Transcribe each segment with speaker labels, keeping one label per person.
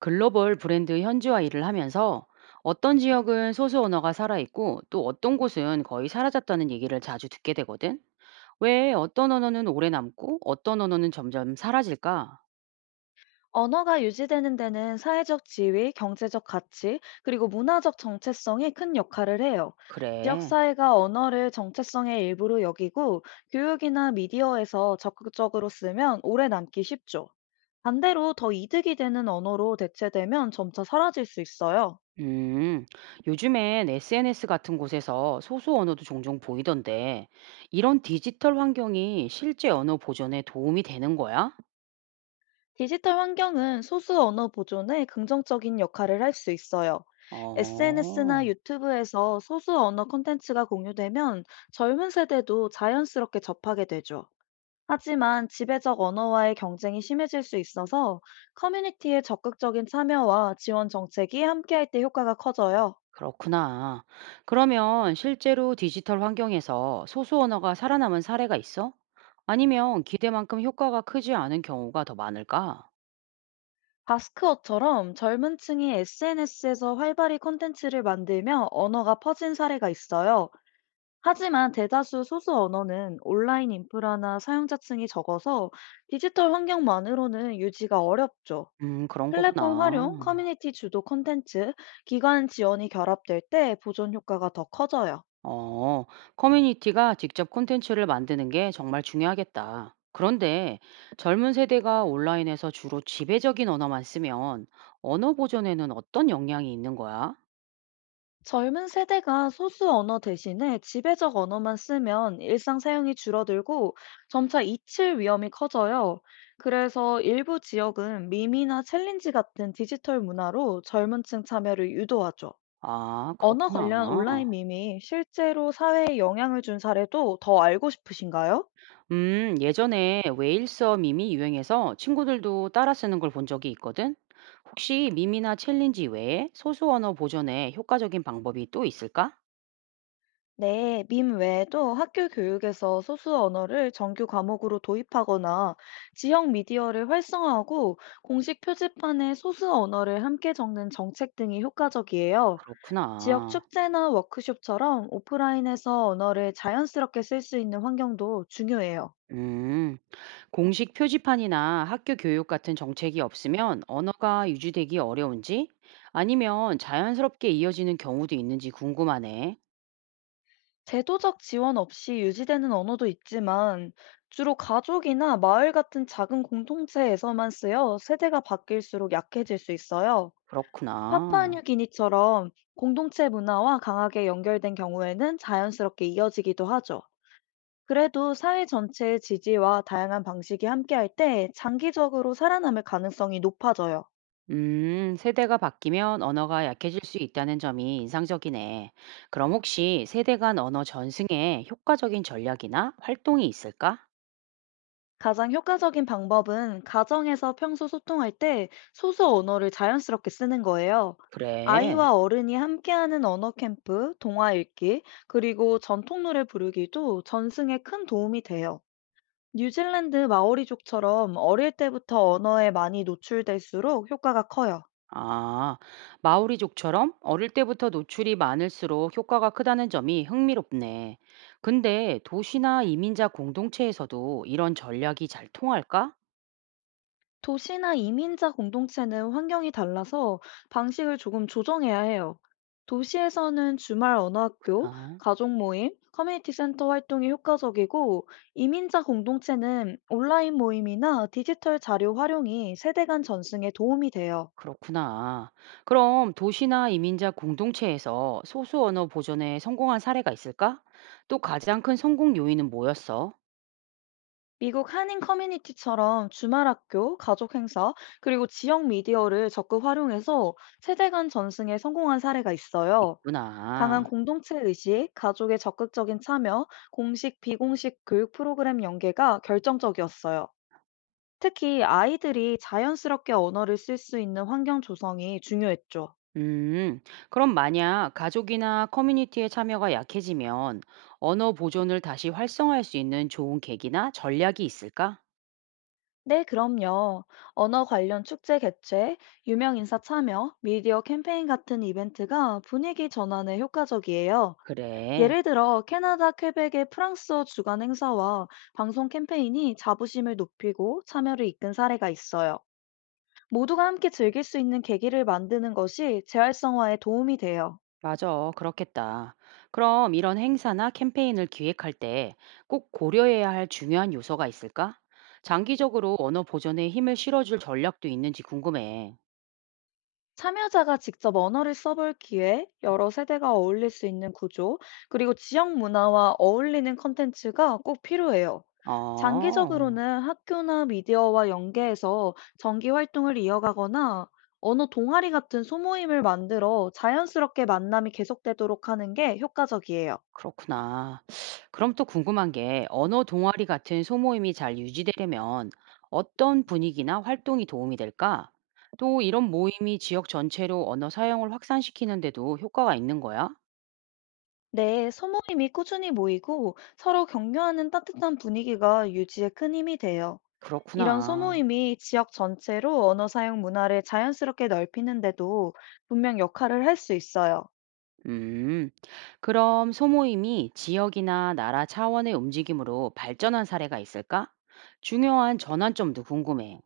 Speaker 1: 글로벌 브랜드 현지화 일을 하면서 어떤 지역은 소수 언어가 살아있고 또 어떤 곳은 거의 사라졌다는 얘기를 자주 듣게 되거든. 왜 어떤 언어는 오래 남고 어떤 언어는 점점 사라질까?
Speaker 2: 언어가 유지되는 데는 사회적 지위, 경제적 가치, 그리고 문화적 정체성이 큰 역할을 해요. 지역
Speaker 1: 그래.
Speaker 2: 사회가 언어를 정체성의 일부로 여기고 교육이나 미디어에서 적극적으로 쓰면 오래 남기 쉽죠. 반대로 더 이득이 되는 언어로 대체되면 점차 사라질 수 있어요.
Speaker 1: 음, 요즘엔 SNS 같은 곳에서 소수 언어도 종종 보이던데, 이런 디지털 환경이 실제 언어 보존에 도움이 되는 거야?
Speaker 2: 디지털 환경은 소수 언어 보존에 긍정적인 역할을 할 수 있어요. SNS나
Speaker 1: 어.
Speaker 2: 유튜브에서 소수 언어 콘텐츠가 공유되면 젊은 세대도 자연스럽게 접하게 되죠. 하지만 지배적 언어와의 경쟁이 심해질 수 있어서 커뮤니티의 적극적인 참여와 지원 정책이 함께할 때 효과가 커져요.
Speaker 1: 그렇구나. 그러면 실제로 디지털 환경에서 소수 언어가 살아남은 사례가 있어? 아니면 기대만큼 효과가 크지 않은 경우가 더 많을까?
Speaker 2: 바스크어처럼 젊은 층이 SNS에서 활발히 콘텐츠를 만들며 언어가 퍼진 사례가 있어요. 하지만 대다수 소수 언어는 온라인 인프라나 사용자층이 적어서 디지털 환경만으로는 유지가 어렵죠.
Speaker 1: 그런
Speaker 2: 플랫폼 활용,
Speaker 1: 거구나.
Speaker 2: 커뮤니티 주도 콘텐츠, 기관 지원이 결합될 때 보존 효과가 더 커져요.
Speaker 1: 어, 커뮤니티가 직접 콘텐츠를 만드는 게 정말 중요하겠다. 그런데 젊은 세대가 온라인에서 주로 지배적인 언어만 쓰면 언어 보존에는 어떤 영향이 있는 거야?
Speaker 2: 젊은 세대가 소수 언어 대신에 지배적 언어만 쓰면 일상 사용이 줄어들고 점차 잊힐 위험이 커져요. 그래서 일부 지역은 밈이나 챌린지 같은 디지털 문화로 젊은 층 참여를 유도하죠.
Speaker 1: 아,
Speaker 2: 언어 관련
Speaker 1: 그렇구나.
Speaker 2: 온라인 밈이 실제로 사회에 영향을 준 사례도 더 알고 싶으신가요?
Speaker 1: 예전에 웨일서 밈이 유행해서 친구들도 따라 쓰는 걸 본 적이 있거든. 혹시 밈이나 챌린지 외에 소수 언어 보존에 효과적인 방법이 또 있을까?
Speaker 2: 네, 밈 외에도 학교 교육에서 소수 언어를 정규 과목으로 도입하거나 지역 미디어를 활성화하고 공식 표지판에 소수 언어를 함께 적는 정책 등이 효과적이에요. 지역
Speaker 1: 그렇구나.
Speaker 2: 축제나 워크숍처럼 오프라인에서 언어를 자연스럽게 쓸 수 있는 환경도 중요해요.
Speaker 1: 음, 공식 표지판이나 학교 교육 같은 정책이 없으면 언어가 유지되기 어려운지 아니면 자연스럽게 이어지는 경우도 있는지 궁금하네.
Speaker 2: 제도적 지원 없이 유지되는 언어도 있지만 주로 가족이나 마을 같은 작은 공동체에서만 쓰여 세대가 바뀔수록 약해질 수 있어요.
Speaker 1: 그렇구나.
Speaker 2: 파푸아뉴기니처럼 공동체 문화와 강하게 연결된 경우에는 자연스럽게 이어지기도 하죠. 그래도 사회 전체의 지지와 다양한 방식이 함께할 때 장기적으로 살아남을 가능성이 높아져요.
Speaker 1: 세대가 바뀌면 언어가 약해질 수 있다는 점이 인상적이네. 그럼 혹시 세대 간 언어 전승에 효과적인 전략이나 활동이 있을까?
Speaker 2: 가장 효과적인 방법은 가정에서 평소 소통할 때 소수 언어를 자연스럽게 쓰는 거예요.
Speaker 1: 그래.
Speaker 2: 아이와 어른이 함께하는 언어 캠프, 동화 읽기, 그리고 전통 노래 부르기도 전승에 큰 도움이 돼요. 뉴질랜드 마오리족처럼 어릴 때부터 언어에 많이 노출될수록 효과가 커요.
Speaker 1: 아, 마오리족처럼 어릴 때부터 노출이 많을수록 효과가 크다는 점이 흥미롭네. 근데 도시나 이민자 공동체에서도 이런 전략이 잘 통할까?
Speaker 2: 도시나 이민자 공동체는 환경이 달라서 방식을 조금 조정해야 해요. 도시에서는 주말 언어학교,
Speaker 1: 아.
Speaker 2: 가족 모임, 커뮤니티 센터 활동이 효과적이고, 이민자 공동체는 온라인 모임이나 디지털 자료 활용이 세대 간 전승에 도움이 돼요.
Speaker 1: 그렇구나. 그럼 도시나 이민자 공동체에서 소수 언어 보존에 성공한 사례가 있을까? 또 가장 큰 성공 요인은 뭐였어?
Speaker 2: 미국 한인 커뮤니티처럼 주말 학교, 가족 행사, 그리고 지역 미디어를 적극 활용해서 세대 간 전승에 성공한 사례가 있어요. 강한
Speaker 1: 있구나.
Speaker 2: 공동체 의식, 가족의 적극적인 참여, 공식, 비공식 교육 프로그램 연계가 결정적이었어요. 특히 아이들이 자연스럽게 언어를 쓸 수 있는 환경 조성이 중요했죠.
Speaker 1: 음, 그럼 만약 가족이나 커뮤니티의 참여가 약해지면 언어 보존을 다시 활성화할 수 있는 좋은 계기나 전략이 있을까?
Speaker 2: 네, 그럼요. 언어 관련 축제 개최, 유명 인사 참여, 미디어 캠페인 같은 이벤트가 분위기 전환에 효과적이에요.
Speaker 1: 그래.
Speaker 2: 예를 들어, 캐나다 퀘벡의 프랑스어 주간 행사와 방송 캠페인이 자부심을 높이고 참여를 이끈 사례가 있어요. 모두가 함께 즐길 수 있는 계기를 만드는 것이 재활성화에 도움이 돼요.
Speaker 1: 맞아, 그렇겠다. 그럼 이런 행사나 캠페인을 기획할 때 꼭 고려해야 할 중요한 요소가 있을까? 장기적으로 언어 보존에 힘을 실어줄 전략도 있는지 궁금해.
Speaker 2: 참여자가 직접 언어를 써볼 기회, 여러 세대가 어울릴 수 있는 구조, 그리고 지역 문화와 어울리는 컨텐츠가 꼭 필요해요.
Speaker 1: 어,
Speaker 2: 장기적으로는 학교나 미디어와 연계해서 정기 활동을 이어가거나 언어 동아리 같은 소모임을 만들어 자연스럽게 만남이 계속되도록 하는 게 효과적이에요.
Speaker 1: 그렇구나. 그럼 또 궁금한 게 언어 동아리 같은 소모임이 잘 유지되려면 어떤 분위기나 활동이 도움이 될까? 또 이런 모임이 지역 전체로 언어 사용을 확산시키는데도 효과가 있는 거야?
Speaker 2: 네, 소모임이 꾸준히 모이고 서로 격려하는 따뜻한 분위기가 유지에 큰 힘이 돼요. 이런
Speaker 1: 그렇구나.
Speaker 2: 소모임이 지역 전체로 언어 사용 문화를 자연스럽게 넓히는데도 분명 역할을 할 수 있어요.
Speaker 1: 음, 그럼 소모임이 지역이나 나라 차원의 움직임으로 발전한 사례가 있을까? 중요한 전환점도 궁금해.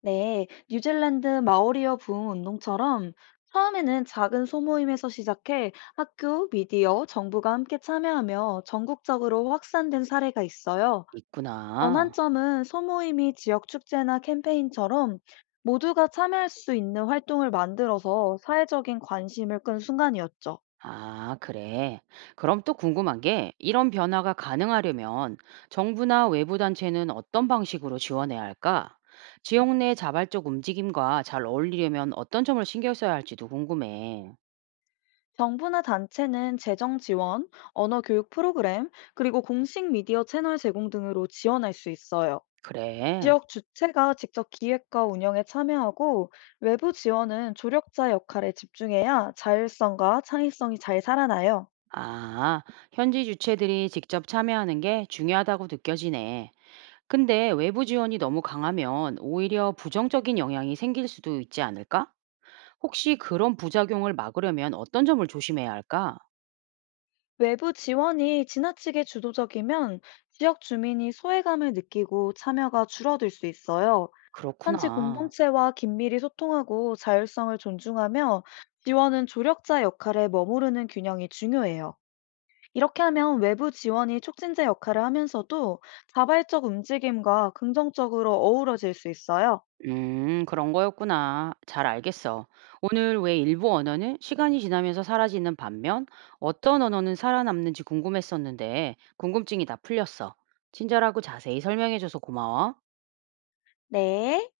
Speaker 2: 네, 뉴질랜드 마오리어 부흥 운동처럼 처음에는 작은 소모임에서 시작해 학교, 미디어, 정부가 함께 참여하며 전국적으로 확산된 사례가 있어요.
Speaker 1: 있구나.
Speaker 2: 전환점은 소모임이 지역 축제나 캠페인처럼 모두가 참여할 수 있는 활동을 만들어서 사회적인 관심을 끈 순간이었죠.
Speaker 1: 아, 그래. 그럼 또 궁금한 게 이런 변화가 가능하려면 정부나 외부 단체는 어떤 방식으로 지원해야 할까? 지역 내 자발적 움직임과 잘 어울리려면 어떤 점을 신경 써야 할지도 궁금해.
Speaker 2: 정부나 단체는 재정 지원, 언어 교육 프로그램, 그리고 공식 미디어 채널 제공 등으로 지원할 수 있어요.
Speaker 1: 그래.
Speaker 2: 지역 주체가 직접 기획과 운영에 참여하고 외부 지원은 조력자 역할에 집중해야 자율성과 창의성이 잘 살아나요.
Speaker 1: 아, 현지 주체들이 직접 참여하는 게 중요하다고 느껴지네. 근데 외부 지원이 너무 강하면 오히려 부정적인 영향이 생길 수도 있지 않을까? 혹시 그런 부작용을 막으려면 어떤 점을 조심해야 할까?
Speaker 2: 외부 지원이 지나치게 주도적이면 지역 주민이 소외감을 느끼고 참여가 줄어들 수 있어요. 현지
Speaker 1: 그렇구나.
Speaker 2: 공동체와 긴밀히 소통하고 자율성을 존중하며 지원은 조력자 역할에 머무르는 균형이 중요해요. 이렇게 하면 외부 지원이 촉진제 역할을 하면서도 자발적 움직임과 긍정적으로 어우러질 수 있어요.
Speaker 1: 그런 거였구나. 잘 알겠어. 오늘 왜 일부 언어는 시간이 지나면서 사라지는 반면 어떤 언어는 살아남는지 궁금했었는데 궁금증이 다 풀렸어. 친절하고 자세히 설명해줘서 고마워.
Speaker 2: 네.